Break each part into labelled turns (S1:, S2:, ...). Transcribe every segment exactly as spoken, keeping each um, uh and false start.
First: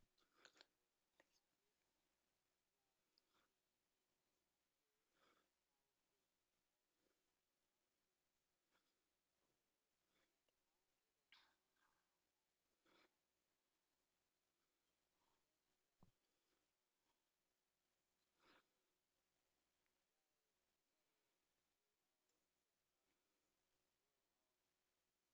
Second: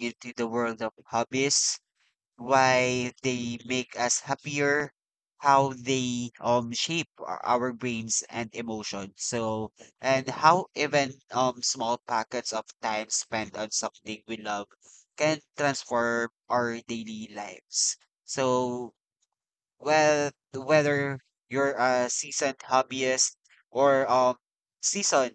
S1: into the world of hobbies, why they make us happier, how they um shape our, our brains and emotions. So, and how even um small packets of time spent on something we love can transform our daily lives. So, well, Whether you're a seasoned hobbyist or um seasoned,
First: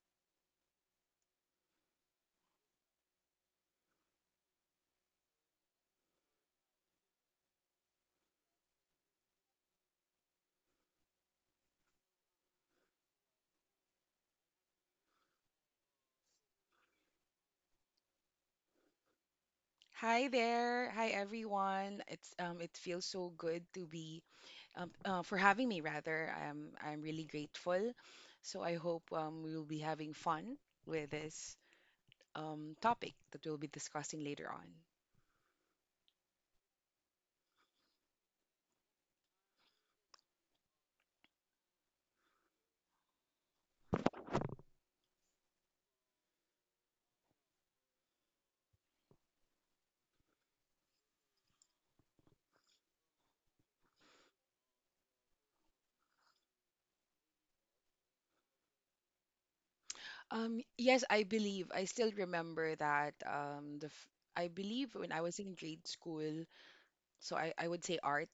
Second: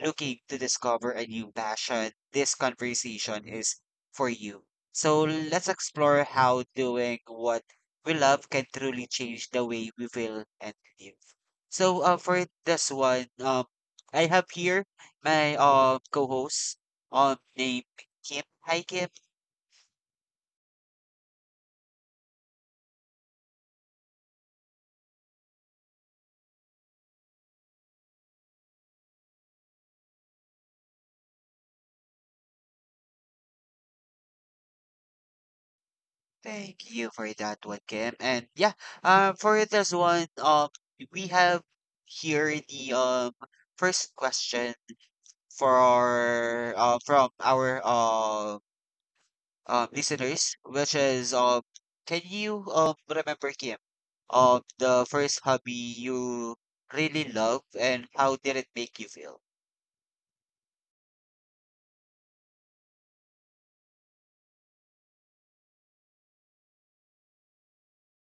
S1: looking to discover a new passion, this conversation is for you. So let's explore how doing what we love can truly change the way we feel and live. So uh, for this one, um, I have here my uh, co-host um named Kim. Hi, Kim.
S2: Hi there. Hi everyone. It's um it feels so good to be um uh, for having me rather. I'm I'm really grateful. So I hope um we will be having fun with this um topic that we'll be discussing later on.
S1: Thank you for that one, Kim. And yeah, um, for this one, um, we have here the um first question for uh, from our uh, um listeners, which is, um, can you um remember, Kim, um the first hobby you really loved and how did it make you feel?
S2: Um yes, I believe I still remember that um the f- I believe when I was in grade school, so I I would say art.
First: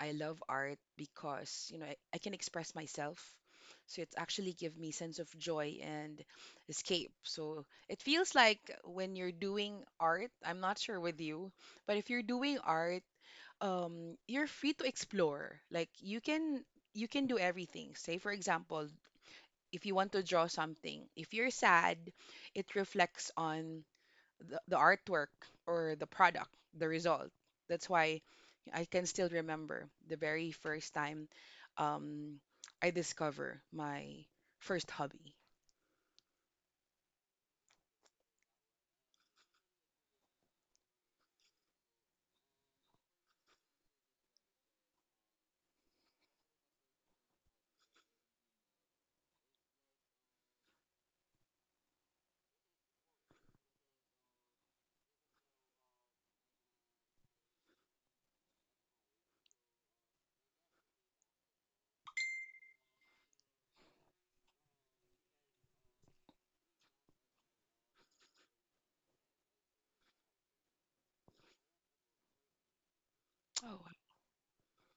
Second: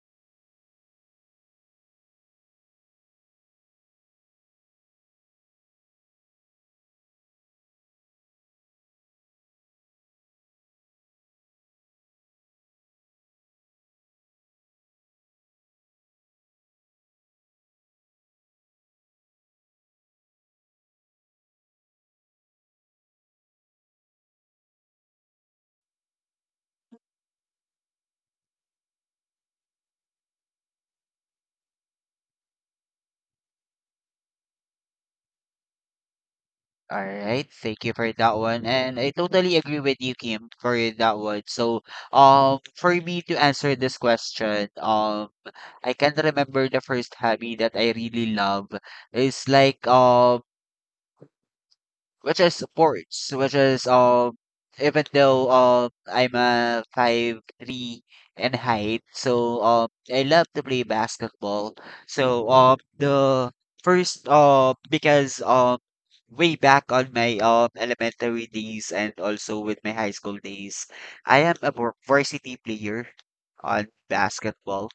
S2: I love art because, you know, I, I can express myself. So it's actually give me sense of joy and escape. So it feels like when you're doing art, I'm not sure with you, but if you're doing art, um, you're free to explore. Like you can you can do everything. Say for example, if you want to draw something, if you're sad, it reflects on the, the artwork or the product, the result. That's why I can still remember the very first time, um, I discover my first hobby.
S1: All right, thank you for that one. And I totally agree with you, Kim, for that one. So, um, for me to answer this question, um, I can remember the first hobby that I really love. It's like um which is sports, which is, um even though, um I'm a five three in height, so um I love to play basketball. So um the first uh because um Way back on my um elementary days and also with my high school days, I am a var- varsity player
S2: Oh,
S1: on
S2: wow.
S1: basketball.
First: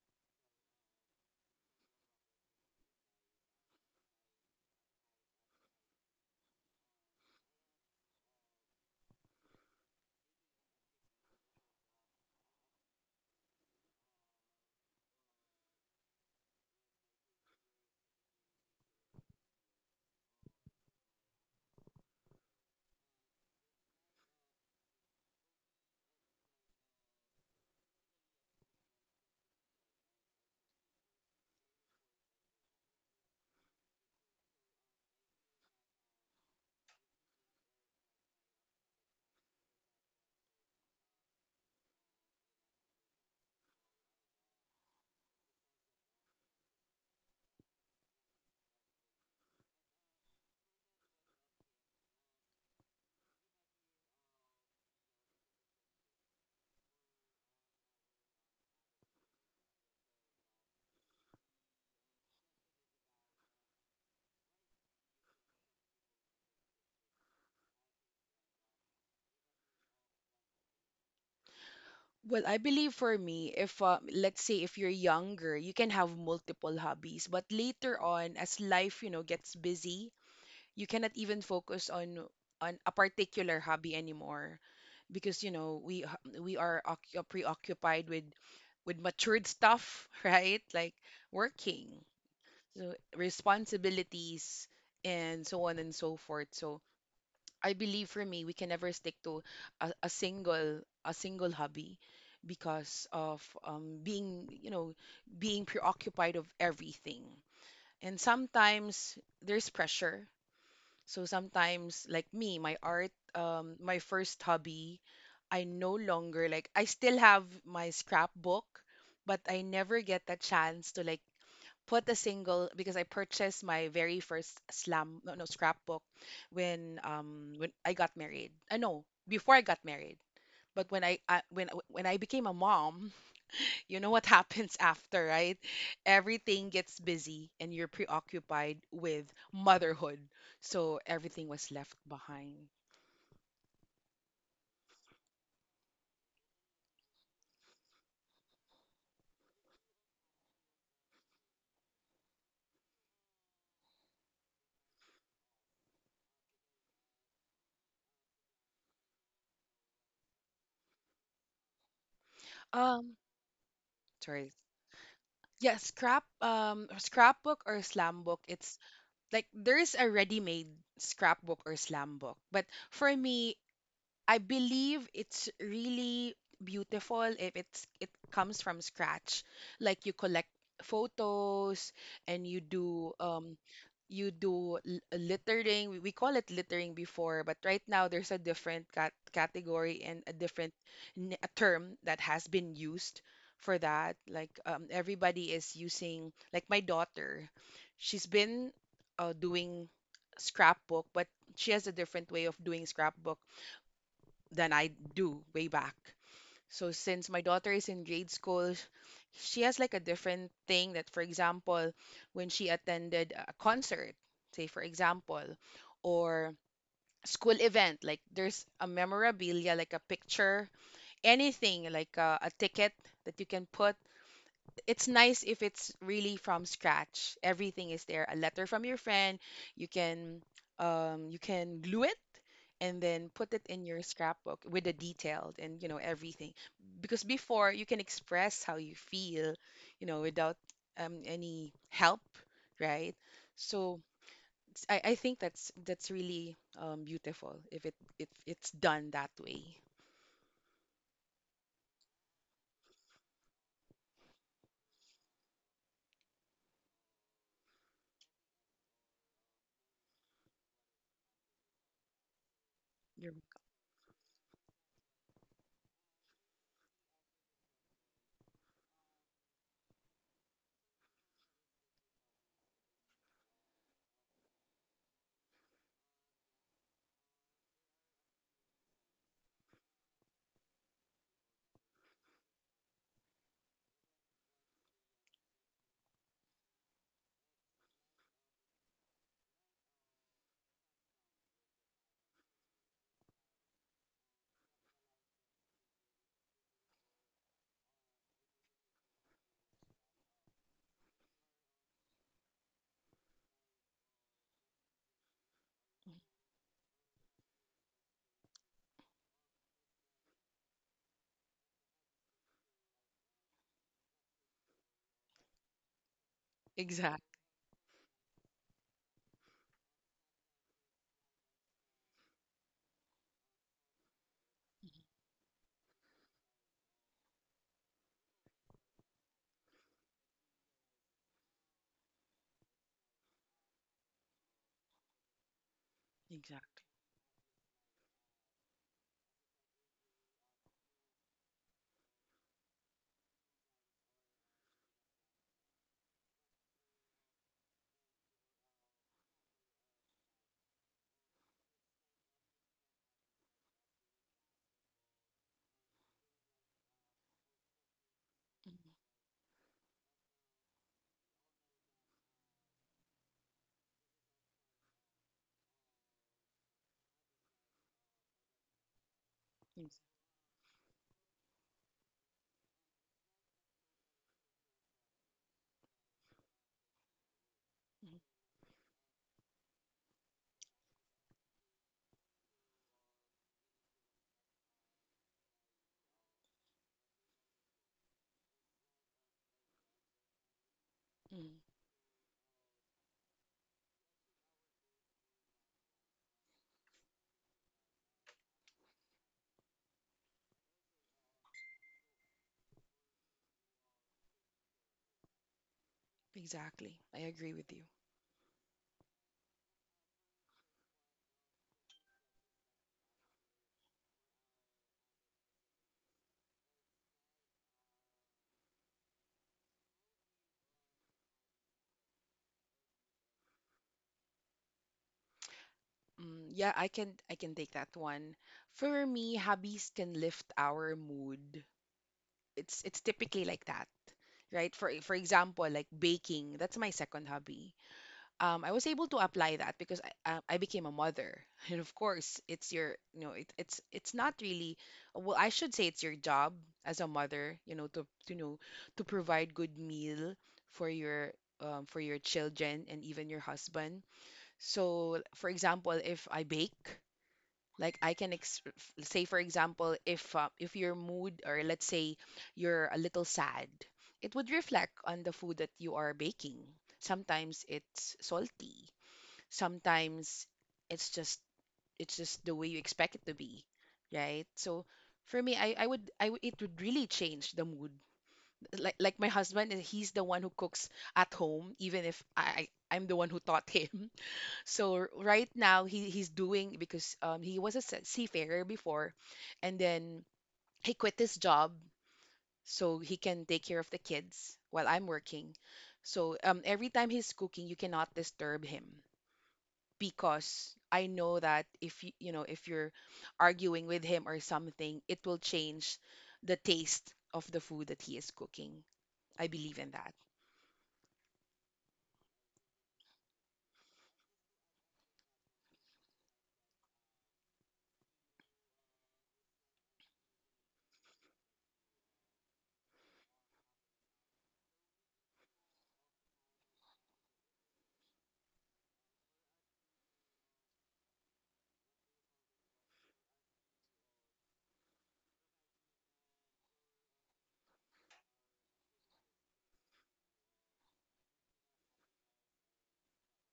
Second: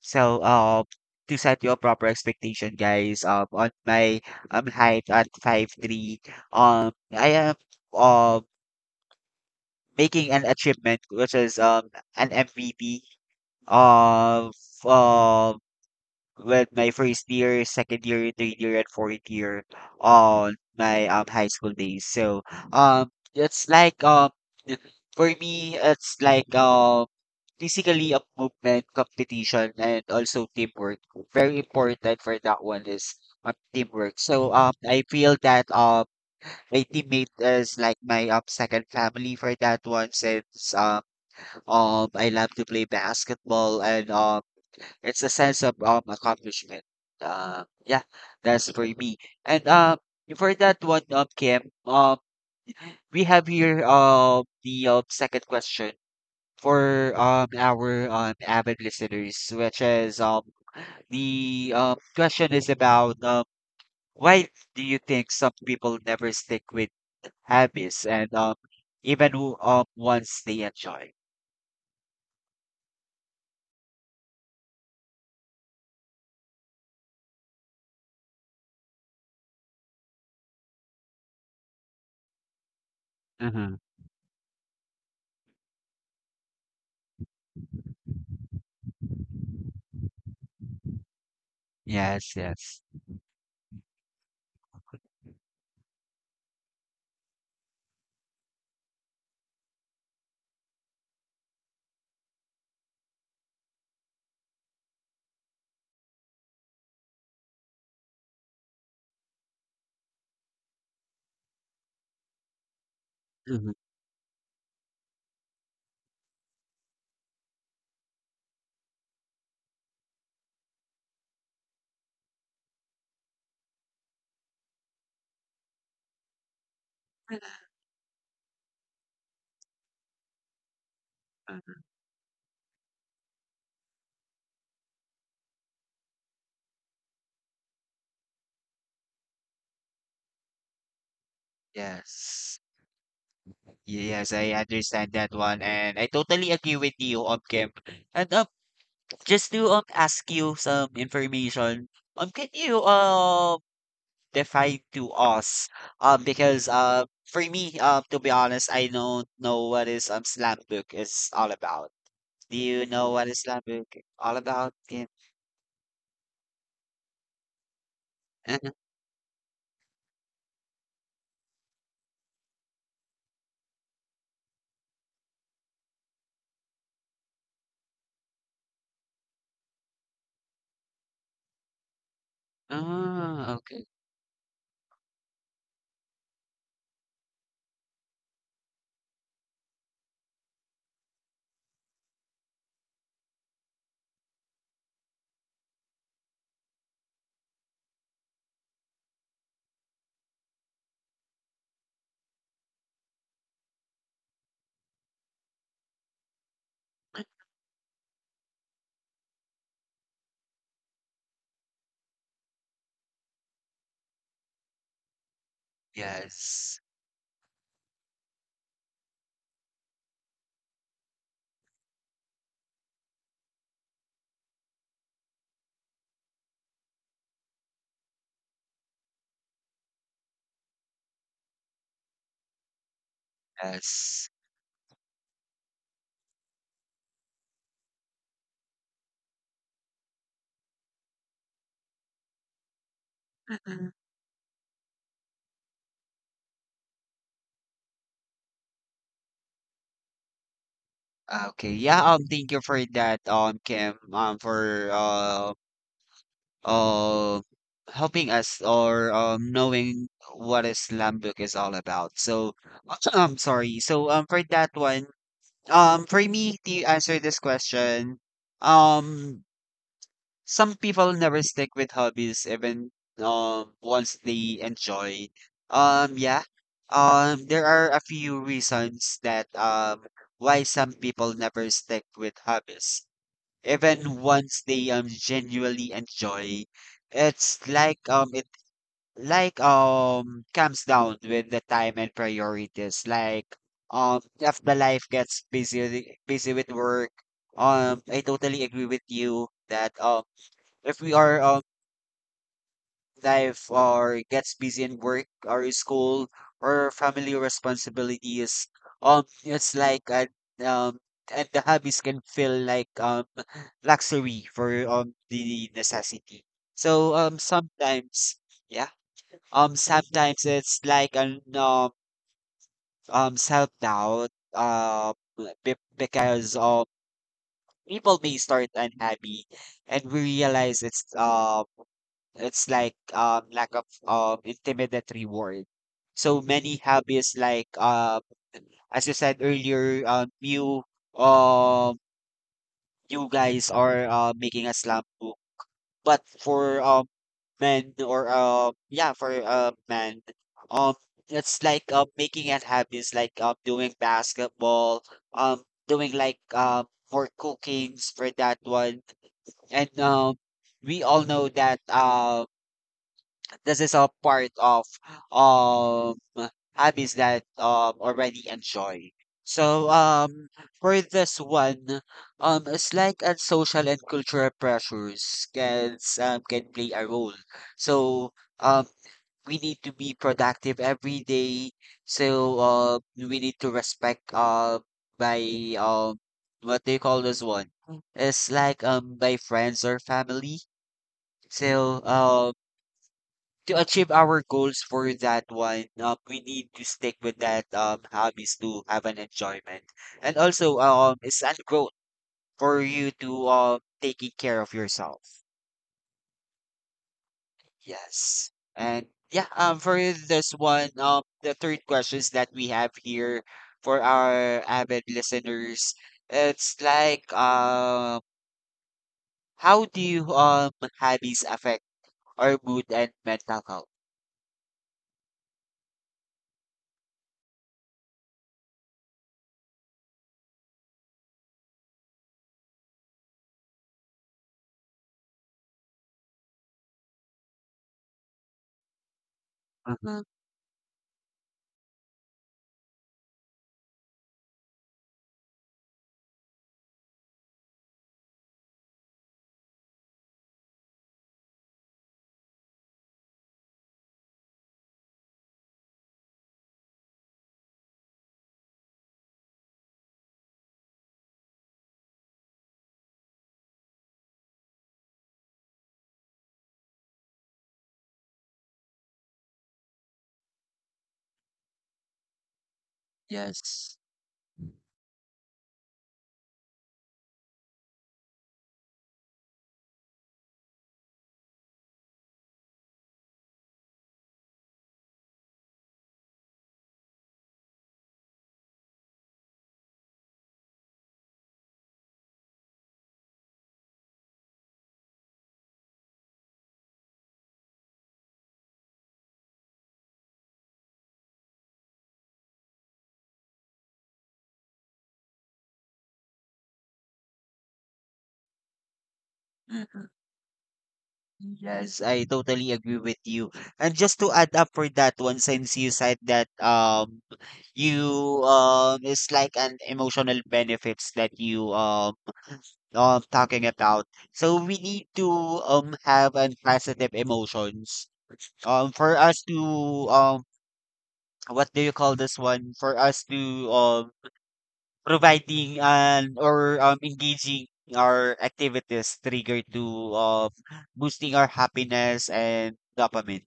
S1: So um to set your proper expectation guys um on my um height at five three. Um, I am uh making an achievement, which is um an M V P of uh with my first year, second year, third year, and fourth year on my um high school days. So um it's like um for me it's like um Basically, a movement, competition, and also teamwork. Very important for that one is, um, teamwork. So um I feel that um my teammate is like my um second family for that one since, uh, um I love to play basketball and um it's a sense of um accomplishment. Uh, yeah, that's for me. And um for that one, um Kim, um we have here um the um, second question for um our um avid listeners, which is, um the um question is about um why do you think some people never stick with habits and um even who um once they enjoy?
S2: Well, I believe for me, if uh, let's say if you're younger, you can have multiple hobbies, but later on, as life, you know, gets busy, you cannot even focus on on a particular
S1: Mm-hmm.
S2: hobby anymore because you know we h- we are occu- preoccupied with with matured stuff right, like working,
S1: Yes, yes.
S2: so responsibilities and so on and so forth. So I believe for me we can never stick to a, a single a single hobby because of, um, being you know being preoccupied of everything, and sometimes there's pressure. So sometimes, like me, my art,
S1: Mm-hmm.
S2: um, my first hobby, I no longer like, I still have my scrapbook, but I never get the chance to like put a single because I purchased my very first slam, no, no scrapbook when um when I got married. I know before I got married, but when I, I when when I became a mom, you know what happens after, right? Everything gets busy and you're preoccupied with motherhood. So everything was left behind.
S1: Yes. Yes, I understand that one and I totally agree with you, um Kim. And um just to um ask you some information, um can you um define to us, um because uh for me, um to be honest, I don't know what is, um slam book is all about. Do you know
S2: Um,
S1: what Islam Book all
S2: Sorry.
S1: about, Kim?
S2: Yeah, scrap um scrapbook or slam book. It's like there's a ready-made scrapbook or slam book. But for me, I believe it's really beautiful if it's it comes from scratch. Like you collect photos and you do
S1: Oh,
S2: um
S1: okay.
S2: you do l- uh, littering. We we call it littering before, but right now there's a different cat category and a different n- a term that has been used for that. Like, um, everybody is using. Like my daughter, she's been uh, doing scrapbook, but she has a different way of doing scrapbook than I do way back. So since my daughter is in grade school, she has like a different thing that for example, when she attended a concert, say for example, or
S1: Yes.
S2: school event, like there's a memorabilia like a picture, anything like a, a ticket that you can put. It's nice if it's really from scratch. Everything is there. A letter from your friend. You can um you can glue it and then put it in your
S1: Yes.
S2: scrapbook with the detailed and you know everything. Because before you can express how you feel, you know, without um any help, right? So it's- I, I think that's that's really um beautiful if it if it's done that way.
S1: Okay. Yeah, um, thank you for that, um, Kim, um, for uh, uh, helping us or, um, knowing what Islam book is all about. So,
S2: You're
S1: I'm sorry. So, um, for that one, um, for me to answer this question, um, some people never stick with hobbies even um once they enjoy. Um yeah. Um there are a few reasons that um why some people never stick with hobbies even once they um genuinely enjoy. It's like um it like um comes down with the time and priorities, like um if the life gets busy busy with work. um I totally agree with you that um if we are, um life or gets busy in work or school or family responsibilities, um it's like uh, um and the hobbies can feel like um luxury for um the necessity. So
S2: exact.
S1: um sometimes, yeah, um sometimes it's like an um um self-doubt, uh be- because um people may start unhappy and we realize it's, um it's like um lack of um intermittent reward. So
S2: Exact.
S1: many hobbies, like, uh as you said earlier, um you, um you guys are uh making a slam book. But for um men or uh yeah for uh men, um it's like uh, making it hobbies like um doing basketball, um doing like um for cookings for that
S2: Mhm.
S1: one. And um we all know that um. this is a part of um hobbies that um already enjoy. So
S2: Yes.
S1: um for this one, um slight and social and cultural pressures can s- um can play a role.
S2: Mhm.
S1: So um we need to be productive every day. So uh we need to respect, uh by um what they call this one. It's like um by friends or family.
S2: Mhm.
S1: So um to achieve our goals for that one, um, we need to stick with that um hobbies to have an enjoyment, and also um it's a growth for you to um taking care of yourself.
S2: Exactly. I agree with you.
S1: Yes, and yeah, um for this one, um the third questions that we have here for our avid listeners, it's like, um how do you um hobbies affect our mood and mental health?
S2: Mm, yeah, I can I can take that one. For me, hobbies can lift our mood. It's it's typically like that, right? For for example, like baking, that's my second hobby. Um, I was able to apply that because
S1: Uh-huh.
S2: I uh, I became a mother, and of course, it's your you know it, it's it's not really, well, I should say it's your job as a mother, you know, to to know to provide good meal for your, um, for your children and even your husband. So, for example, if I bake, like I can ex- f- say, for example, if uh, if your mood or let's say you're a little sad, it would reflect on the food that you are baking. Sometimes it's salty, sometimes it's just it's just the way you expect it to be,
S1: Yes.
S2: right? So for me, I, I would I would- it would really change the mood. Like like my husband, he's the one who cooks at home, even if I I'm the one who taught him. So r- right now he he's doing because um he was a se- seafarer before, and then he quit his job so he can take care of the kids while I'm working. So um every time he's cooking, you cannot disturb him because I know that if you you know if you're arguing with him or something, it will change the taste of the food that he is cooking. I believe in that.
S1: Yes, I totally agree with you. And just to add up for that one, since you said that um you um it's like an emotional benefits that you, um um talking about. So we need to um have an positive emotions. Um for us to, um what do you call this one? For us to, um providing an or um engaging our activities trigger to, um boosting our happiness and dopamine.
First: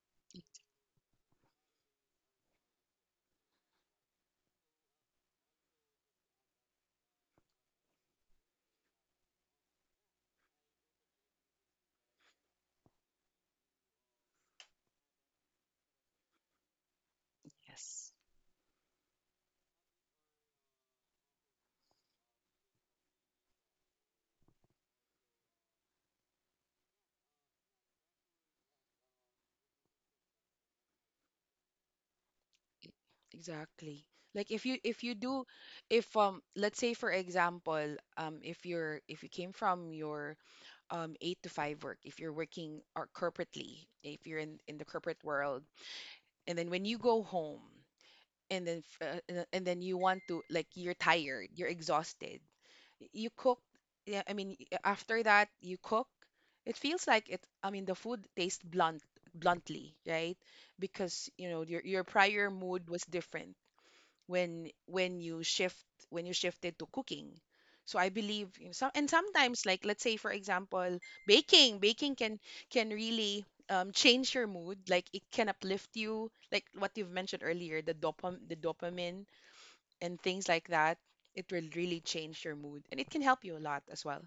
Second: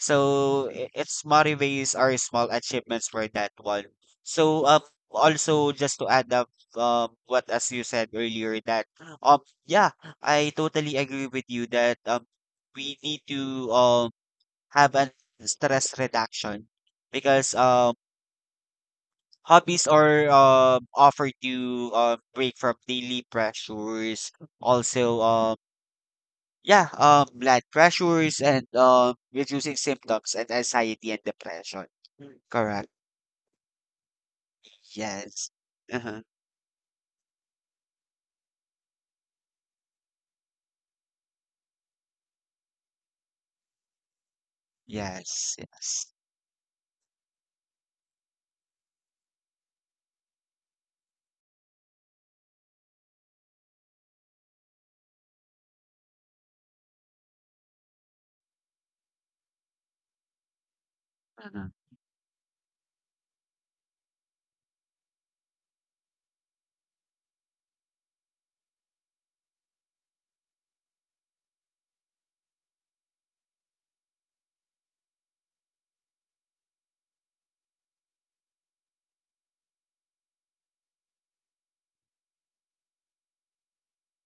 S1: So i- it motivates our small achievements for that one. So um also, just to add up um what, as you said earlier, that um yeah, I totally agree with you that um we need to um have a stress reduction because um
S2: Yes.
S1: hobbies are um offered to um break from daily pressures, also, um yeah, um, blood pressures and, um, reducing symptoms and anxiety and depression. Mm. Correct.
S2: Exactly. Like if you if you do
S1: Yes.
S2: if
S1: Uh-huh.
S2: um let's say for example um if you're if you came from your um eight to five work, if you're working or corporately if you're in in the corporate
S1: Yes.
S2: world,
S1: Yes.
S2: and then when you go home and then f- uh, and then and then you want to like you're tired, you're exhausted. y- You cook, yeah I mean y- after that you cook, it feels like it, I mean the food tastes blunt, bluntly, right? Because you know
S1: Uh-huh.
S2: your your prior mood was different when when you shift when you shifted to cooking. So I believe in some and sometimes like let's say for example baking baking can can really, um, change your mood, like it can uplift you like what you've mentioned earlier the dopam the dopamine and things like that. It will really change your mood and it can help you a lot as well.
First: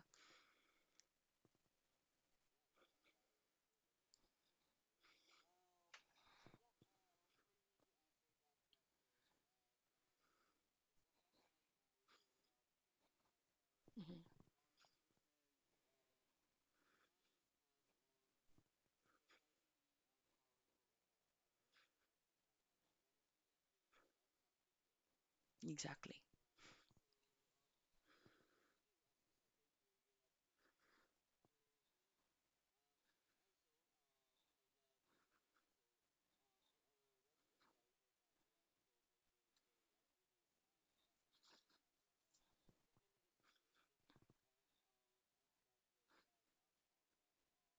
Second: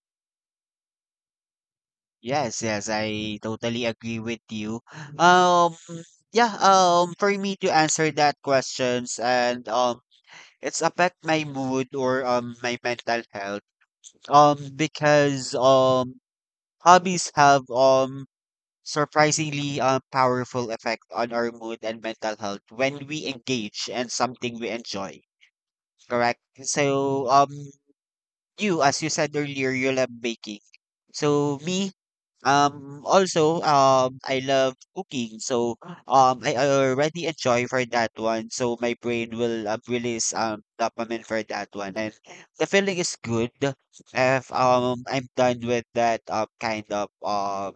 S1: Yes. Yes, I totally agree with you. Um. Yeah. Um. For me to answer that questions, and um, it's affect my mood or um my mental health.
S2: Hmm.
S1: Um. Because um Hobbies have um surprisingly uh, powerful effect on our mood and mental health when we engage in something we enjoy.
S2: Exactly.
S1: Correct? So, um, you, as you said earlier, you love baking. So, me, um, also, um, I love cooking. So, um, I already enjoy for that one. So, my brain will, uh, release um dopamine for that one, and the feeling is good if um I'm done with that, uh, kind of, uh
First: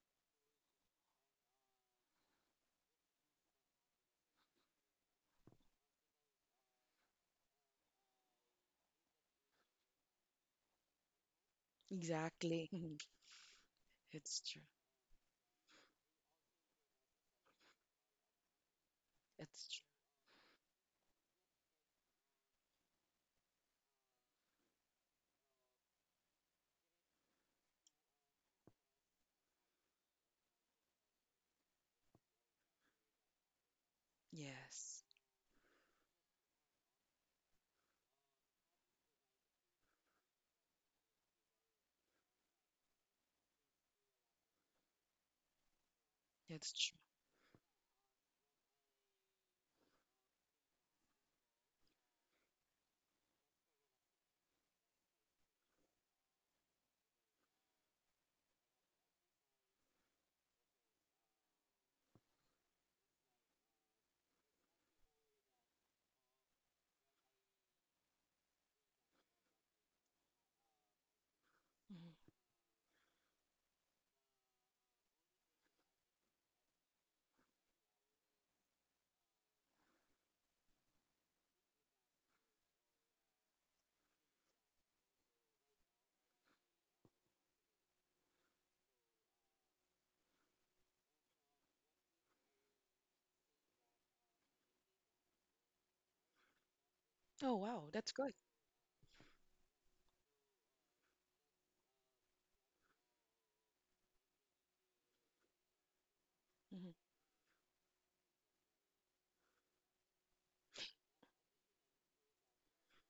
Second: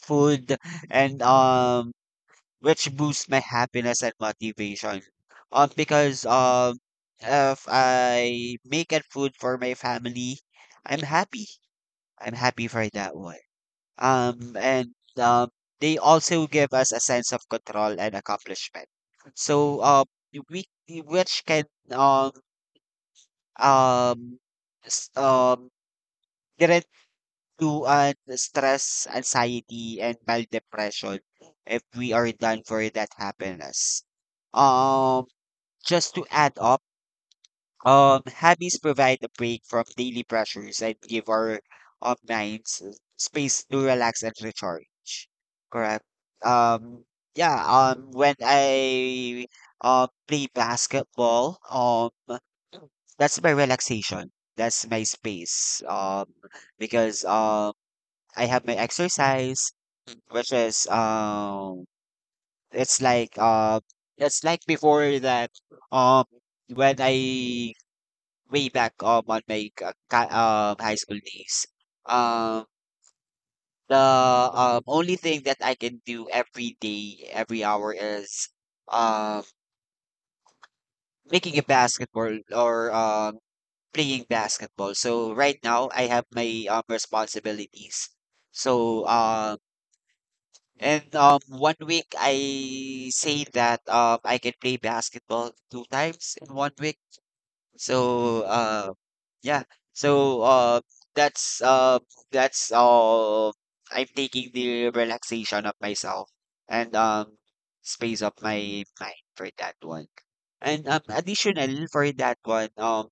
S1: food, and um which boosts my happiness and motivation. Um, because, um, if I make a food for my family, I'm happy. I'm happy
S2: Exactly.
S1: for
S2: Mhm.
S1: that one.
S2: It's
S1: Um,
S2: true.
S1: and um, they also give us a sense of control and accomplishment. So,
S2: It's
S1: um, we which can, um um s- um direct to, uh, stress, anxiety, and mild depression if we are done for that happiness.
S2: true. Yes.
S1: Um. Just to add up, um, hobbies provide a break from daily pressures and give our, um, minds, uh, space to relax and recharge. Correct.
S2: That's true.
S1: Um, yeah. Um, when I, uh, play basketball, um, that's my relaxation. That's my space. Um, because um, I have my exercise, which is, um, it's like uh, it's like before that, um when I, way back, um on my uh ca- um high school days.
S2: Mhm.
S1: Um, the um Only thing that I can do every day, every hour is, um making a basketball or, um playing basketball. So right now I have my um responsibilities. So um and um one week, I say that um I can play basketball two times in one week.
S2: Oh wow, that's good.
S1: So, uh, yeah. So, uh, that's uh, that's all. I'm taking the relaxation of myself and,
S2: Hmm.
S1: um, space of my mind for that one. And um, additional for that one, um,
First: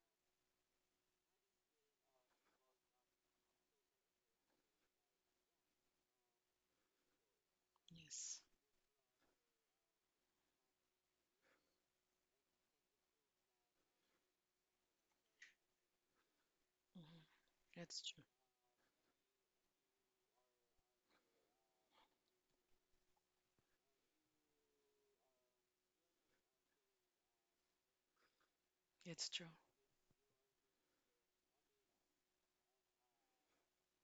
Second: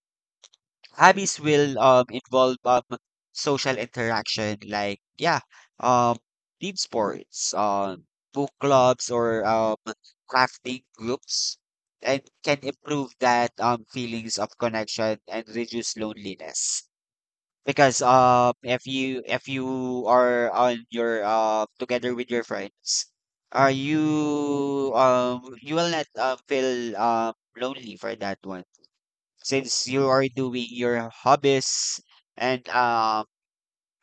S1: hobbies will um involve um social interaction, like, yeah, um team sports, um
S2: Yes.
S1: book clubs, or um crafting groups, and can improve that um feelings of connection and reduce loneliness
S2: Hmm.
S1: because
S2: That's true.
S1: um if you if you are on your, uh together with your friends, are you, um you will not, uh, feel um lonely for that one
S2: It's true.
S1: since you are doing your hobbies and um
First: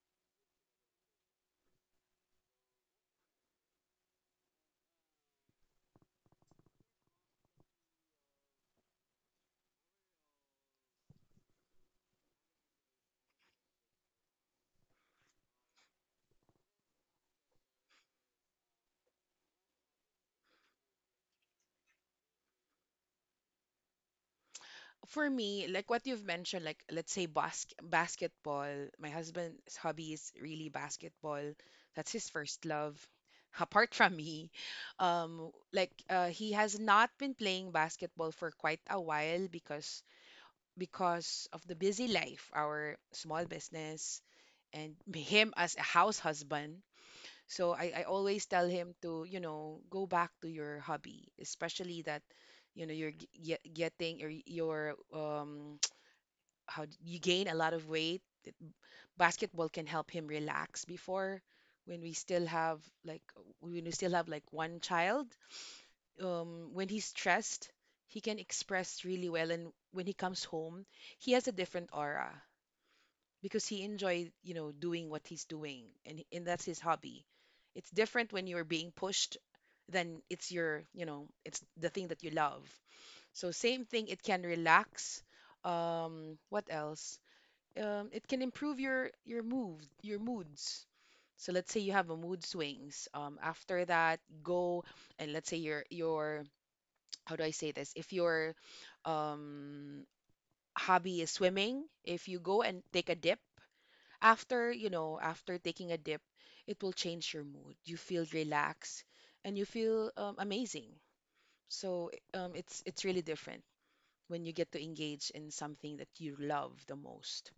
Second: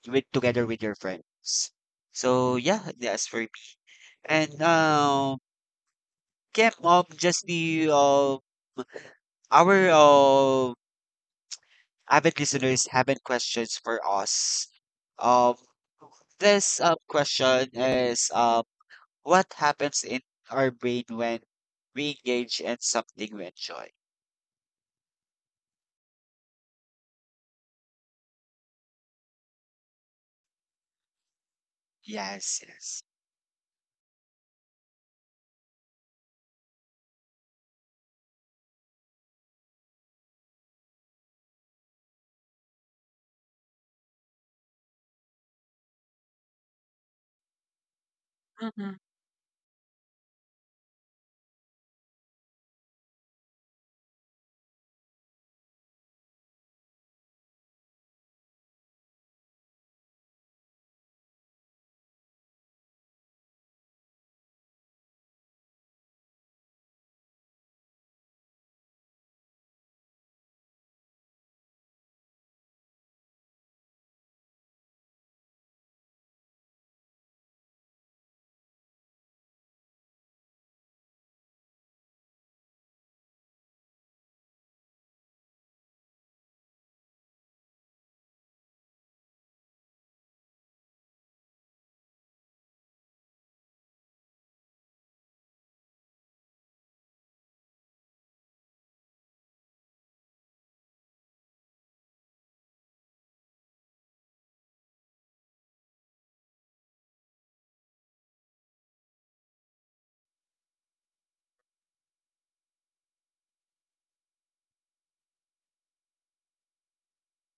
S1: with together with your friends. So yeah, that's for me. And, um, Kim, um, just the, uh, our uh, avid listeners having questions for us. Um, this um question is, um, what happens in our brain when we engage in something we enjoy?
S2: For me, like what you've mentioned, like let's say bas- basketball. My husband's hobby is really basketball. That's his
S1: Yes,
S2: first love.
S1: yes.
S2: Apart from me, um, like uh, he has not been playing basketball for quite a while because because of the busy life, our small business, and him as a house husband. So I, I always tell him to, you know, go back to your hobby, especially that, you know, you're g- ge- getting or you're um how d- you gain a lot of weight. Basketball can help him relax before when we still have like when we still have like one child. Um, when he's stressed, he can express really well, and when he comes home, he has a different aura because he enjoyed, you know, doing what he's doing, and and that's his hobby. It's different when you're being pushed, then it's your you know it's the thing that you love. So same thing, it can relax, um what else, um it can improve your your mood, your moods. So let's say you have a mood swings um after that go, and let's say your your how do I say this, if your um hobby is swimming, if you go and take a dip, after you know after taking a dip, it will change your mood, you feel relaxed and you feel, um, amazing. So, um, it's it's really different when you get to engage in something that you love the most.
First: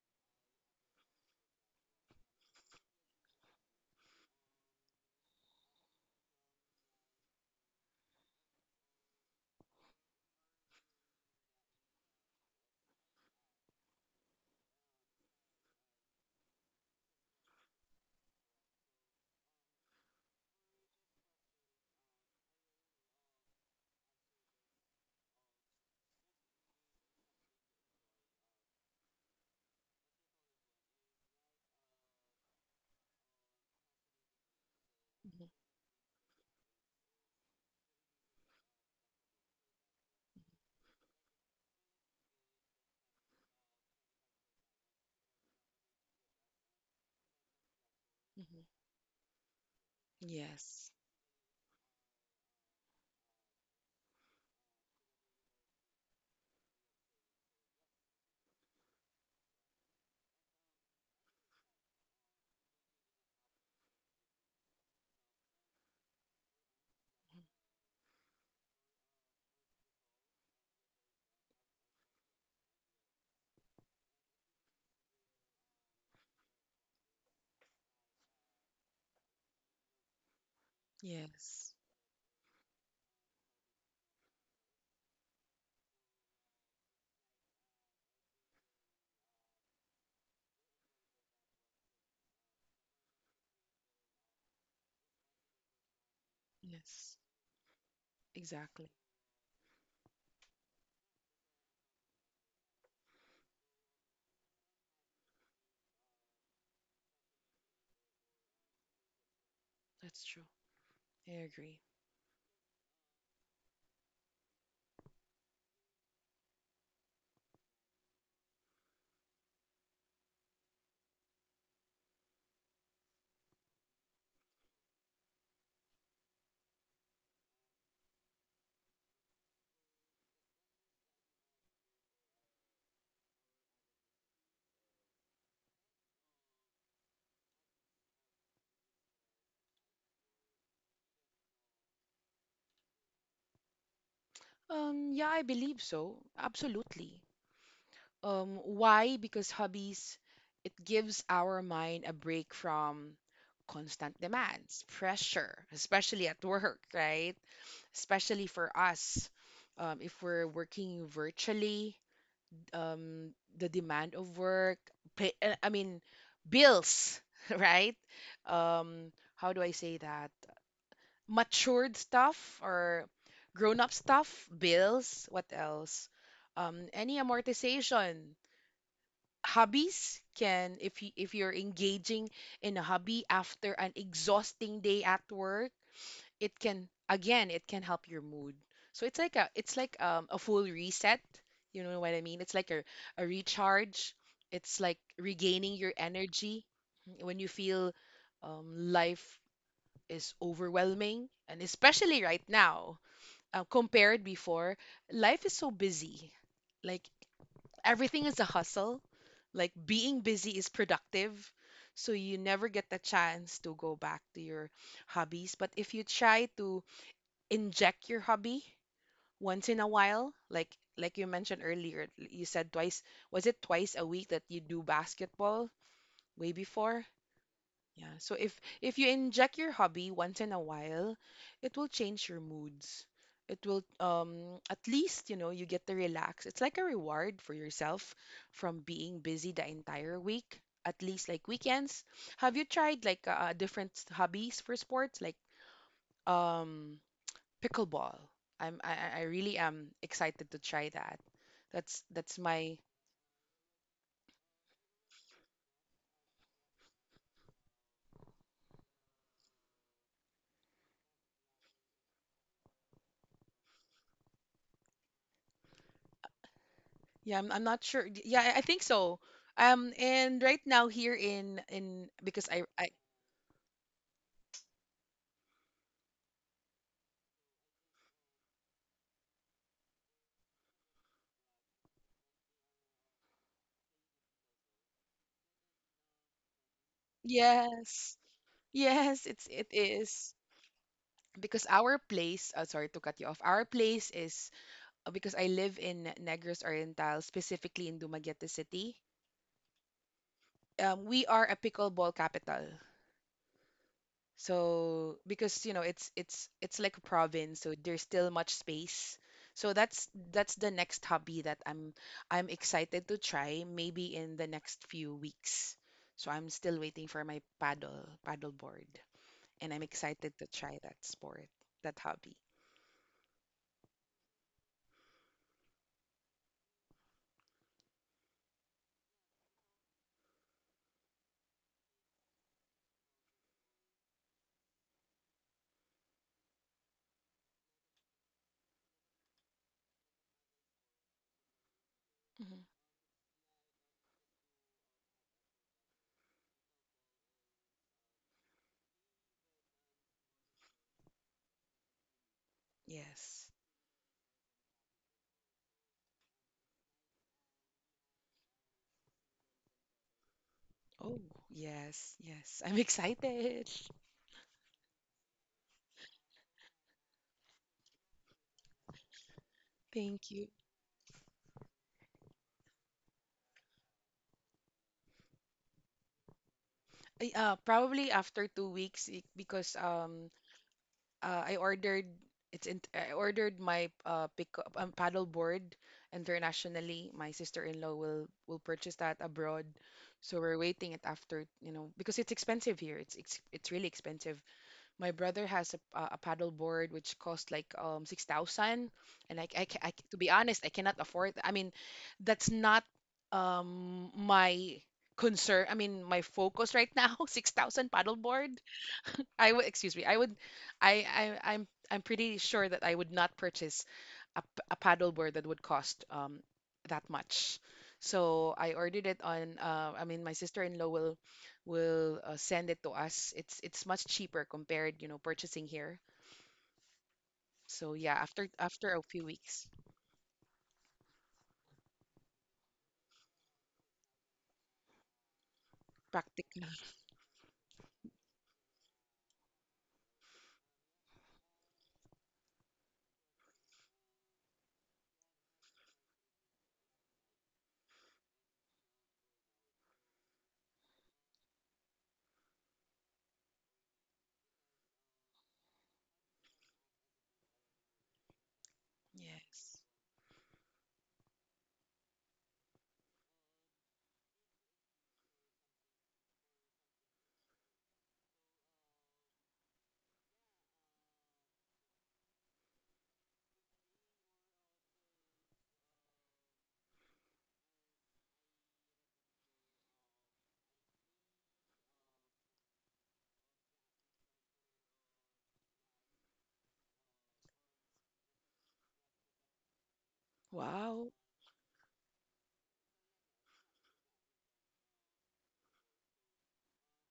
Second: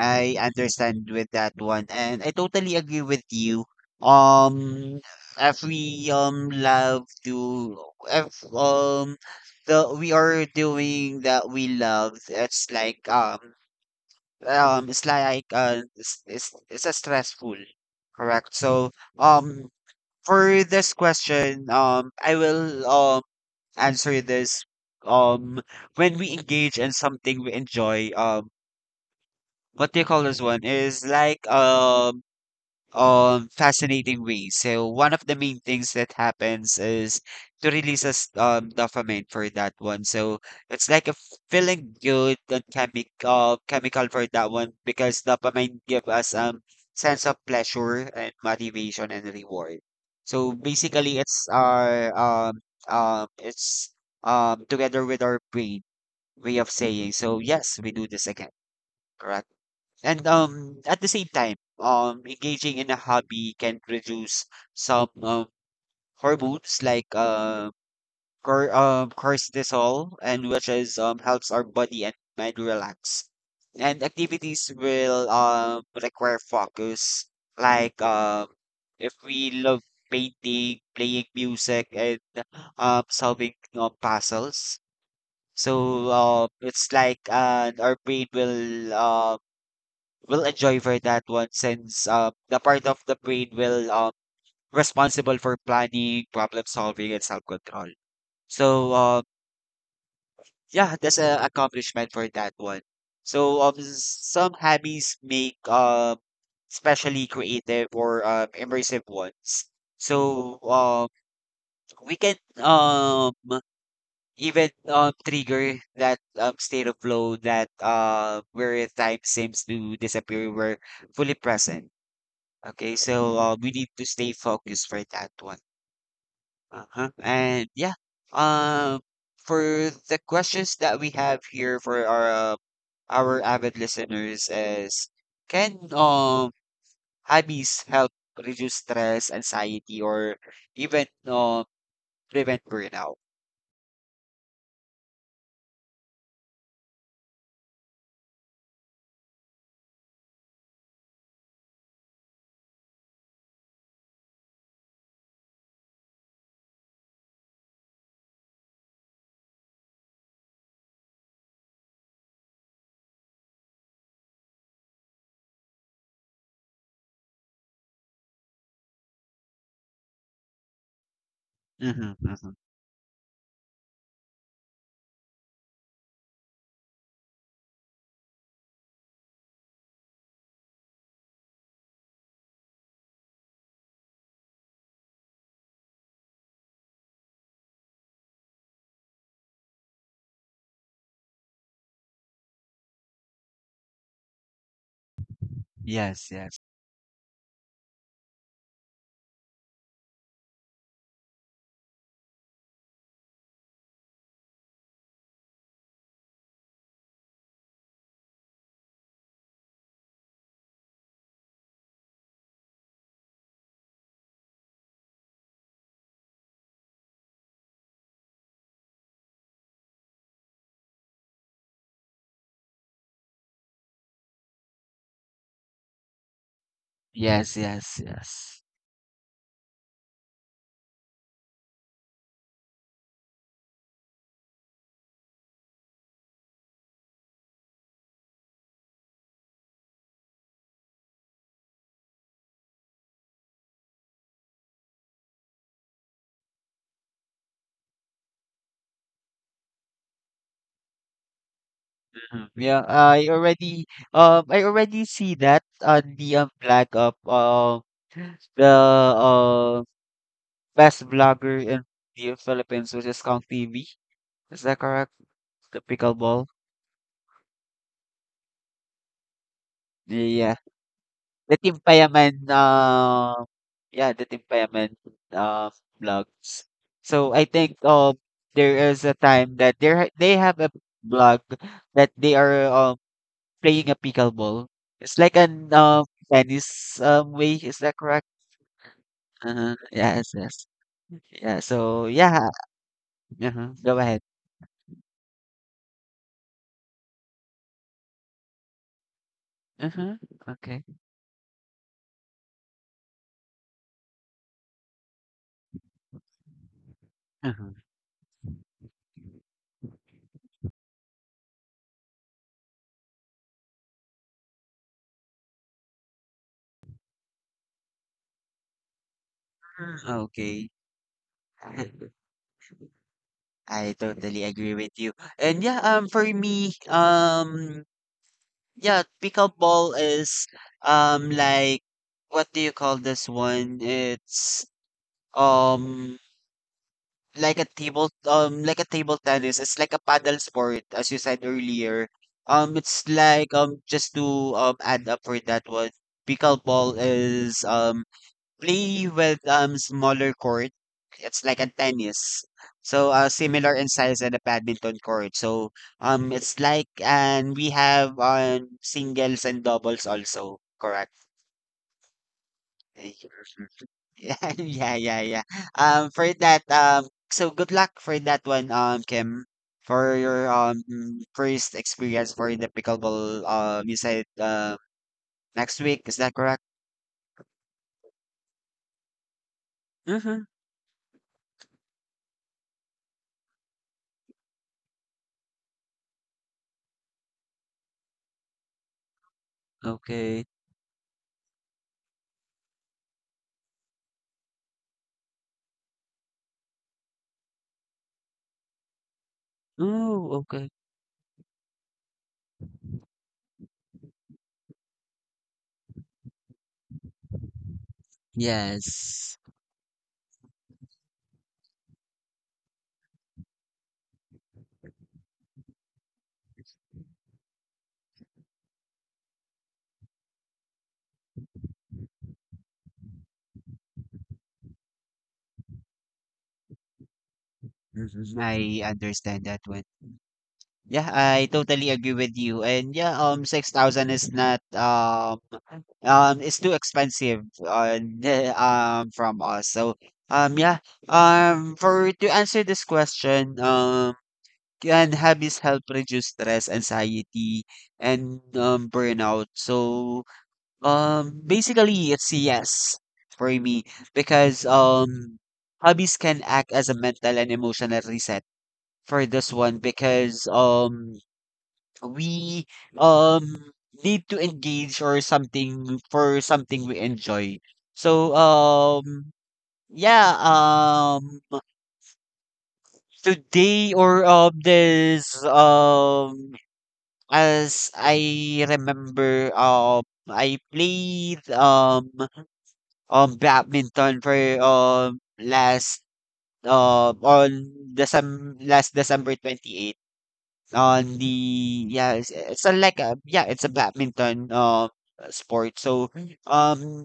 S1: I understand with that one, and I totally agree with you. Um, if we, um love to, if um the we are doing that we love, it's like, um um it's like uh it's it's, it's a stressful, correct? So um for this question, um I will um answer this, um when we engage in something we enjoy, um what do you call this one is like, um um fascinating way. So one of the
S2: Mhm.
S1: main things that happens is to release us um dopamine for that one. So
S2: Mhm.
S1: it's like a feeling good and chemic uh, chemical for that one, because dopamine give us um sense of pleasure and
S2: Mhm.
S1: motivation and reward. So
S2: Yes.
S1: basically it's our um um it's um together with our brain way of saying, so yes, we do this again, correct? And um, at the same time, um, engaging in a hobby can reduce some um, hormones like
S2: Mhm.
S1: uh, cor um, cortisol, and which is um, helps our body and mind relax. And activities will um, require focus. Like um, if we love painting, playing
S2: Yes,
S1: music, and um, solving um, puzzles, so uh, it's like uh, our brain will um will enjoy for that one, since uh, the part of the brain will um, responsible for planning, problem solving,
S2: yes,
S1: and self control.
S2: exactly.
S1: So um, yeah, that's an accomplishment for that one. So um, some hobbies make um especially creative or um, immersive ones.
S2: That's true.
S1: So um,
S2: I agree.
S1: we can um even um trigger that um state of flow, that uh where time seems to disappear. We're fully present. Okay, so uh, we need to stay focused for that one. Uh-huh. And yeah, um, for the questions that we have here for our uh, our avid listeners is, can um hobbies help reduce stress, anxiety, or even uh, prevent burnout?
S2: Um, yeah, I believe so. Absolutely. Um, why? Because hobbies, it gives our mind a break from constant demands, pressure, especially at work, right? Especially for us, um, if we're working virtually, um, the demand of work, pay, uh, I mean, bills, right? Um, how do I say that? Matured
S1: Mm-hmm, mm-hmm.
S2: stuff or grown up stuff, bills, what else? Um, any amortization. Hobbies can if you if you're engaging in a hobby after an exhausting day at work, it can again it can help your mood. So it's like a, it's like, um, a full reset, you know what I mean, it's like a, a recharge, it's like regaining your
S1: Yes, yes,
S2: energy when you feel, um, life is overwhelming, and especially right now uh, compared before, life is so busy, like everything is a hustle, like being busy is productive, so you never get the chance to go back to your hobbies. But if you try to inject your hobby once in a while, like like you mentioned earlier, you said twice, was it twice a week that you do basketball way before?
S1: yes, yes,
S2: Yeah, so if
S1: yes.
S2: if you inject your hobby once in a while, it will change your moods, it will, um at least you know you get to relax, it's like a reward for yourself from being busy the entire week, at least like weekends. Have you tried like, uh, different hobbies for sports like um pickleball. I'm I, I I really am excited to try that. That's that's
S1: Mm,
S2: my
S1: yeah, I already um I already see that on the um, flag of um the uh best vlogger in the Philippines, which is Kong T V. Is that correct? The pickleball.
S2: yeah. I'm, I'm not sure. D- Yeah, I, I think so. Um, and
S1: Yeah,
S2: right now here
S1: the
S2: in
S1: Team
S2: in
S1: Payaman.
S2: because I I
S1: Uh, yeah, the Team Payaman uh vlogs. So I think um there is a time that there they have a blog that they are um, playing a pickleball. It's like an, um, tennis, um, way. Is that
S2: yes,
S1: correct?
S2: yes, it's it
S1: Uh-huh. Yes,
S2: is
S1: yes. Yeah,
S2: because our
S1: so yeah.
S2: place. Uh, sorry to cut you off. Our
S1: Uh-huh. Go
S2: place
S1: ahead.
S2: is, uh, because I live in Negros Oriental, specifically in Dumaguete City.
S1: Uh-huh. Okay.
S2: Um, we are a pickleball capital. So because you know it's it's it's like a province, so
S1: Uh-huh.
S2: there's still much space. So that's that's the next hobby that I'm I'm excited to try maybe in the next few weeks. So I'm still waiting for my paddle paddle board and I'm
S1: Mm,
S2: excited to
S1: okay.
S2: try that sport, that hobby.
S1: I totally agree with you. And yeah, um, for me, um, yeah, pickleball is um like, what do you call this one? It's um like a table um like a table tennis, it's like a paddle sport, as you said earlier.
S2: Hmm.
S1: Um it's like um just to um add up for that one, pickleball is um play with um smaller court, it's like a tennis, so uh
S2: Yes.
S1: similar in size than a badminton court. So um it's like, and we have on singles and doubles also, correct?
S2: Oh, yes, yes. I'm excited.
S1: Yeah, yeah, yeah, yeah. Um, for that, um, so good luck for that one, um, Kim, for
S2: Thank you.
S1: your um first experience for the pickleball. Um, you said uh, next week, is that correct?
S2: Ay, uh, probably after two weeks i- because um
S1: Mm-hmm.
S2: uh, I ordered, it's in, I ordered my uh pick um, paddle board internationally. My sister-in-law will will purchase that abroad. So
S1: Okay.
S2: we're waiting it after, you know, because it's expensive here. It's it's, it's really expensive. My brother has a, a a paddle board which cost like um six thousand, and I, I, ca- I to be
S1: Oh,
S2: honest, I
S1: okay.
S2: cannot afford. I mean, that's not um my concern. I mean, my focus right now, six thousand paddle board.
S1: Yes.
S2: I would, excuse me, I would, I, I, I'm, I'm pretty sure that I would not purchase a, p- a paddleboard that would cost um that much. So I ordered it on. Uh, I mean, my sister-in-law will will uh, send it to us. It's it's much cheaper compared, you know, purchasing here. So
S1: Hmm,
S2: yeah, after
S1: I
S2: after a few
S1: understand
S2: weeks,
S1: that one. Yeah, I totally agree with you. And yeah, um, six thousand is not um um
S2: practically.
S1: it's too expensive on um from us. So um yeah, um for to answer this question, um can hobbies help reduce stress, anxiety, and um burnout? So um basically it's a yes for me, because um hobbies can act as a mental and emotional reset for this
S2: Yes.
S1: one, because um we um need to engage or something for something we enjoy. So um yeah, um today or um this um as I remember, um I played um um badminton for um last um on December last December twenty eighth.
S2: Wow.
S1: On the, yeah it's, it's a like a, yeah it's a badminton um sport. So um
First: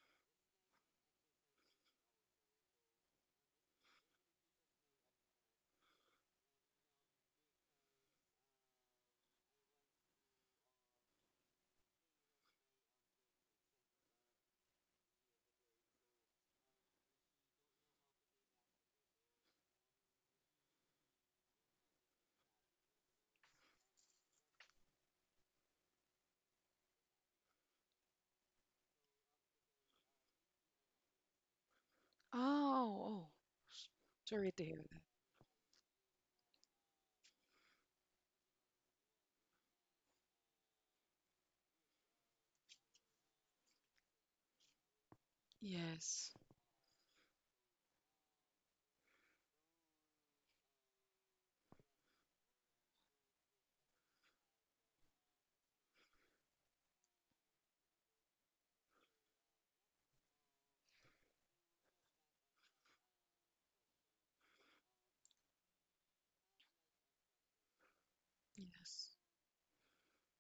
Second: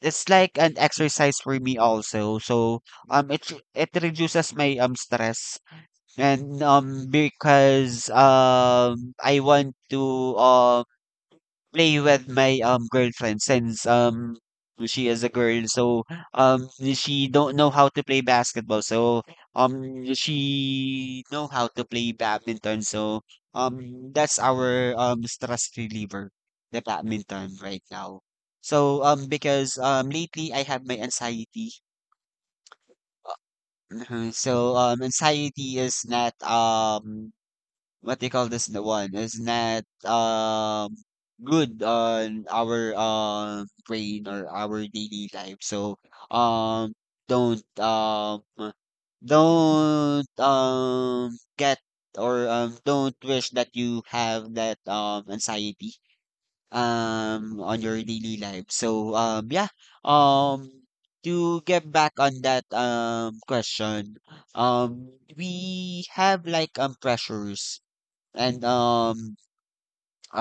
S1: it's like an exercise for me also. So um it re- it reduces my um stress. And um because um I want to um, play with my um girlfriend, since um she is a girl, so um she don't know how to play basketball, so um she know how to play badminton, so um that's our um stress reliever, the badminton right now. So um because um lately I have my anxiety.
S2: Oh. Oh. s-
S1: Mhm.
S2: Sorry to
S1: So
S2: hear that.
S1: um anxiety is not um what they call this, the one is not um good on our um brain or our daily life. So
S2: Yes.
S1: um don't um don't um get or um don't wish that you have that um anxiety um on your daily life. So um yeah, um to get back on that um question, um we have like um pressures and
S2: Yes.
S1: um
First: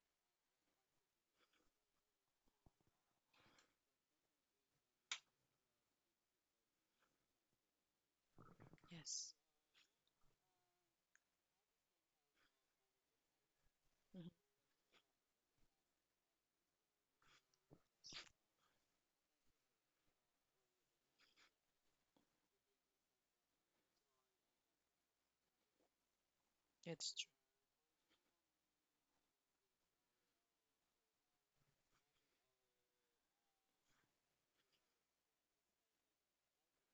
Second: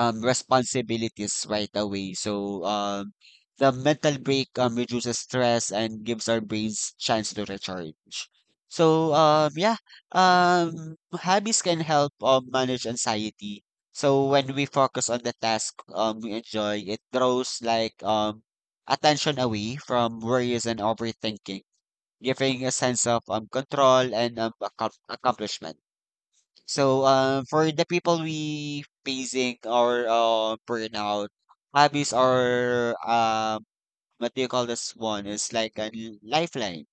S1: um responsibilities right away. So um the mental break um reduces stress and gives our brains chance to recharge. So
S2: Yes.
S1: um yeah, um hobbies can help um manage anxiety. So
S2: Mhm.
S1: when we focus on the task um we enjoy, it draws like um attention away from worries and overthinking, giving a sense of um control and um accom- accomplishment. So,
S2: It's true.
S1: uh, for the people we facing or uh, burnout, hobbies are um, what do you call this one? It's like a l- lifeline.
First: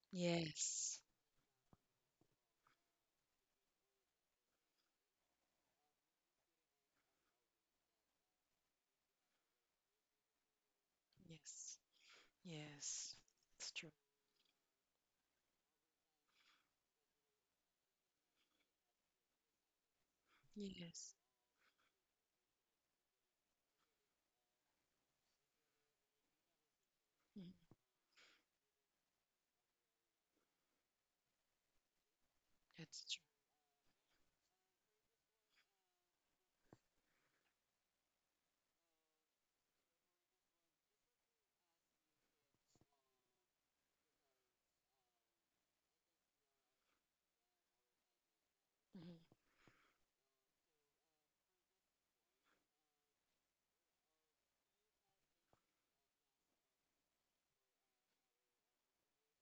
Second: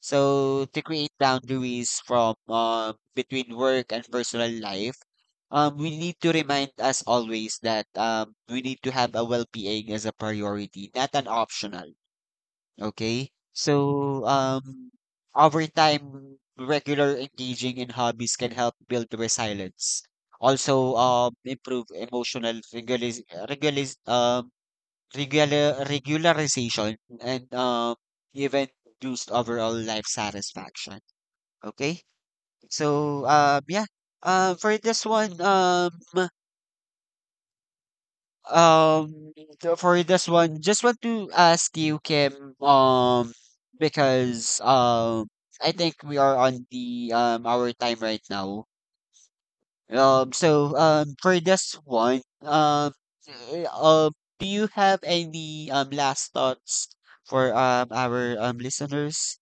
S1: So to
S2: Yes.
S1: create boundaries from uh, between work and personal life, um, we need to remind us always that um, we need to have a well-being as a priority, not an
S2: Yes.
S1: optional.
S2: Yes.
S1: Okay.
S2: It's true.
S1: So, um, over time, regular engaging in hobbies can help build resilience. Also,
S2: Yes.
S1: um, improve emotional regulis regulis um, regular regularization
S2: Mhm.
S1: and um, even boost overall life satisfaction. Okay.
S2: It's
S1: So, um, yeah. Uh, for this one, um, Um, so for this one, just want to ask you, Kim, um, because um, I think we are on the um our time right now.
S2: true. Mhm.
S1: Um, so um, for this one, um, eh, um, do you have any um last thoughts for um our um listeners?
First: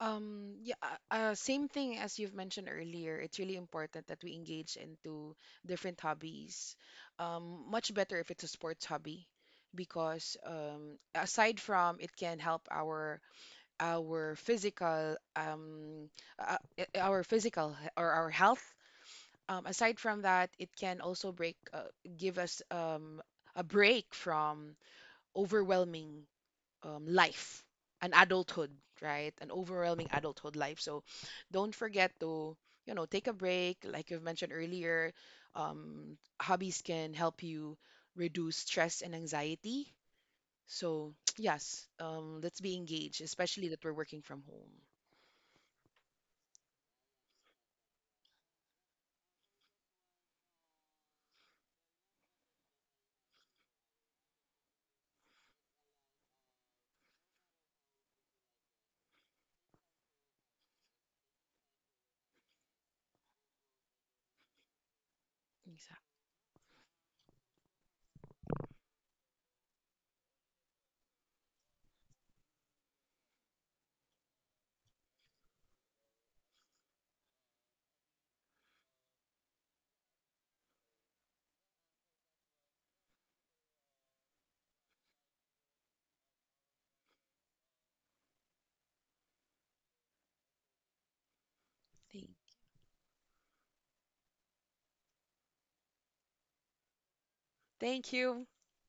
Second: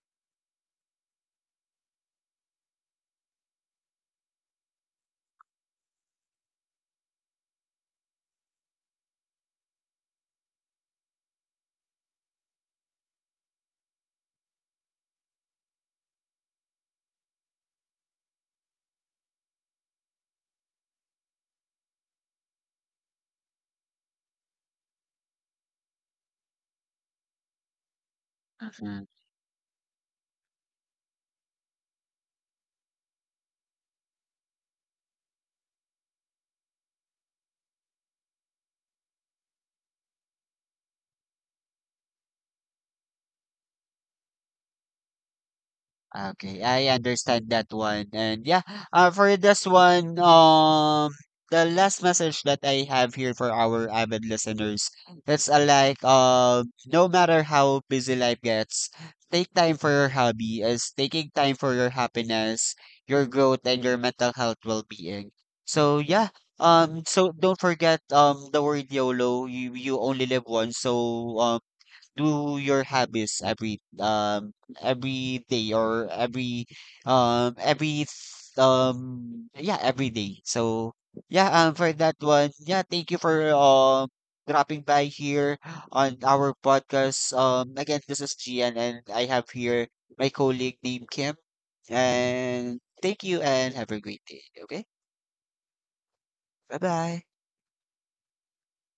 S2: Um, yeah, uh, uh, same thing as you've mentioned earlier. It's really important that we engage into different hobbies. Um, much better if it's a sports hobby because um, aside from it can help our our physical, um, uh, uh, our physical he- or our health. Um, aside from that, it can also break uh, give us, um, a break from overwhelming, um, life, an adulthood, right? An overwhelming adulthood life. So don't forget to, you know, take a break. Like you've mentioned earlier, um, hobbies can help you reduce stress and anxiety. So, yes, um, let's be engaged, especially that we're working from home.
S1: Okay, I understand that one. And yeah, uh, for this one, um, the last message that I have here for our avid listeners, it's uh, like, uh, no matter how busy life gets, take time for your hobby is taking time for your happiness, your growth, and your mental health well-being. So
S2: Exactly.
S1: yeah, um, so don't forget, um, the word YOLO, you, you only live once. So, um, do your habits every um every day or every um every th- um yeah, every day. So yeah, um for that one, yeah, thank you for um dropping by here on our podcast. Um again, this is Gian and I have here my colleague named Kim. And thank you and have a great day. Okay? Bye bye.
S2: Thank you.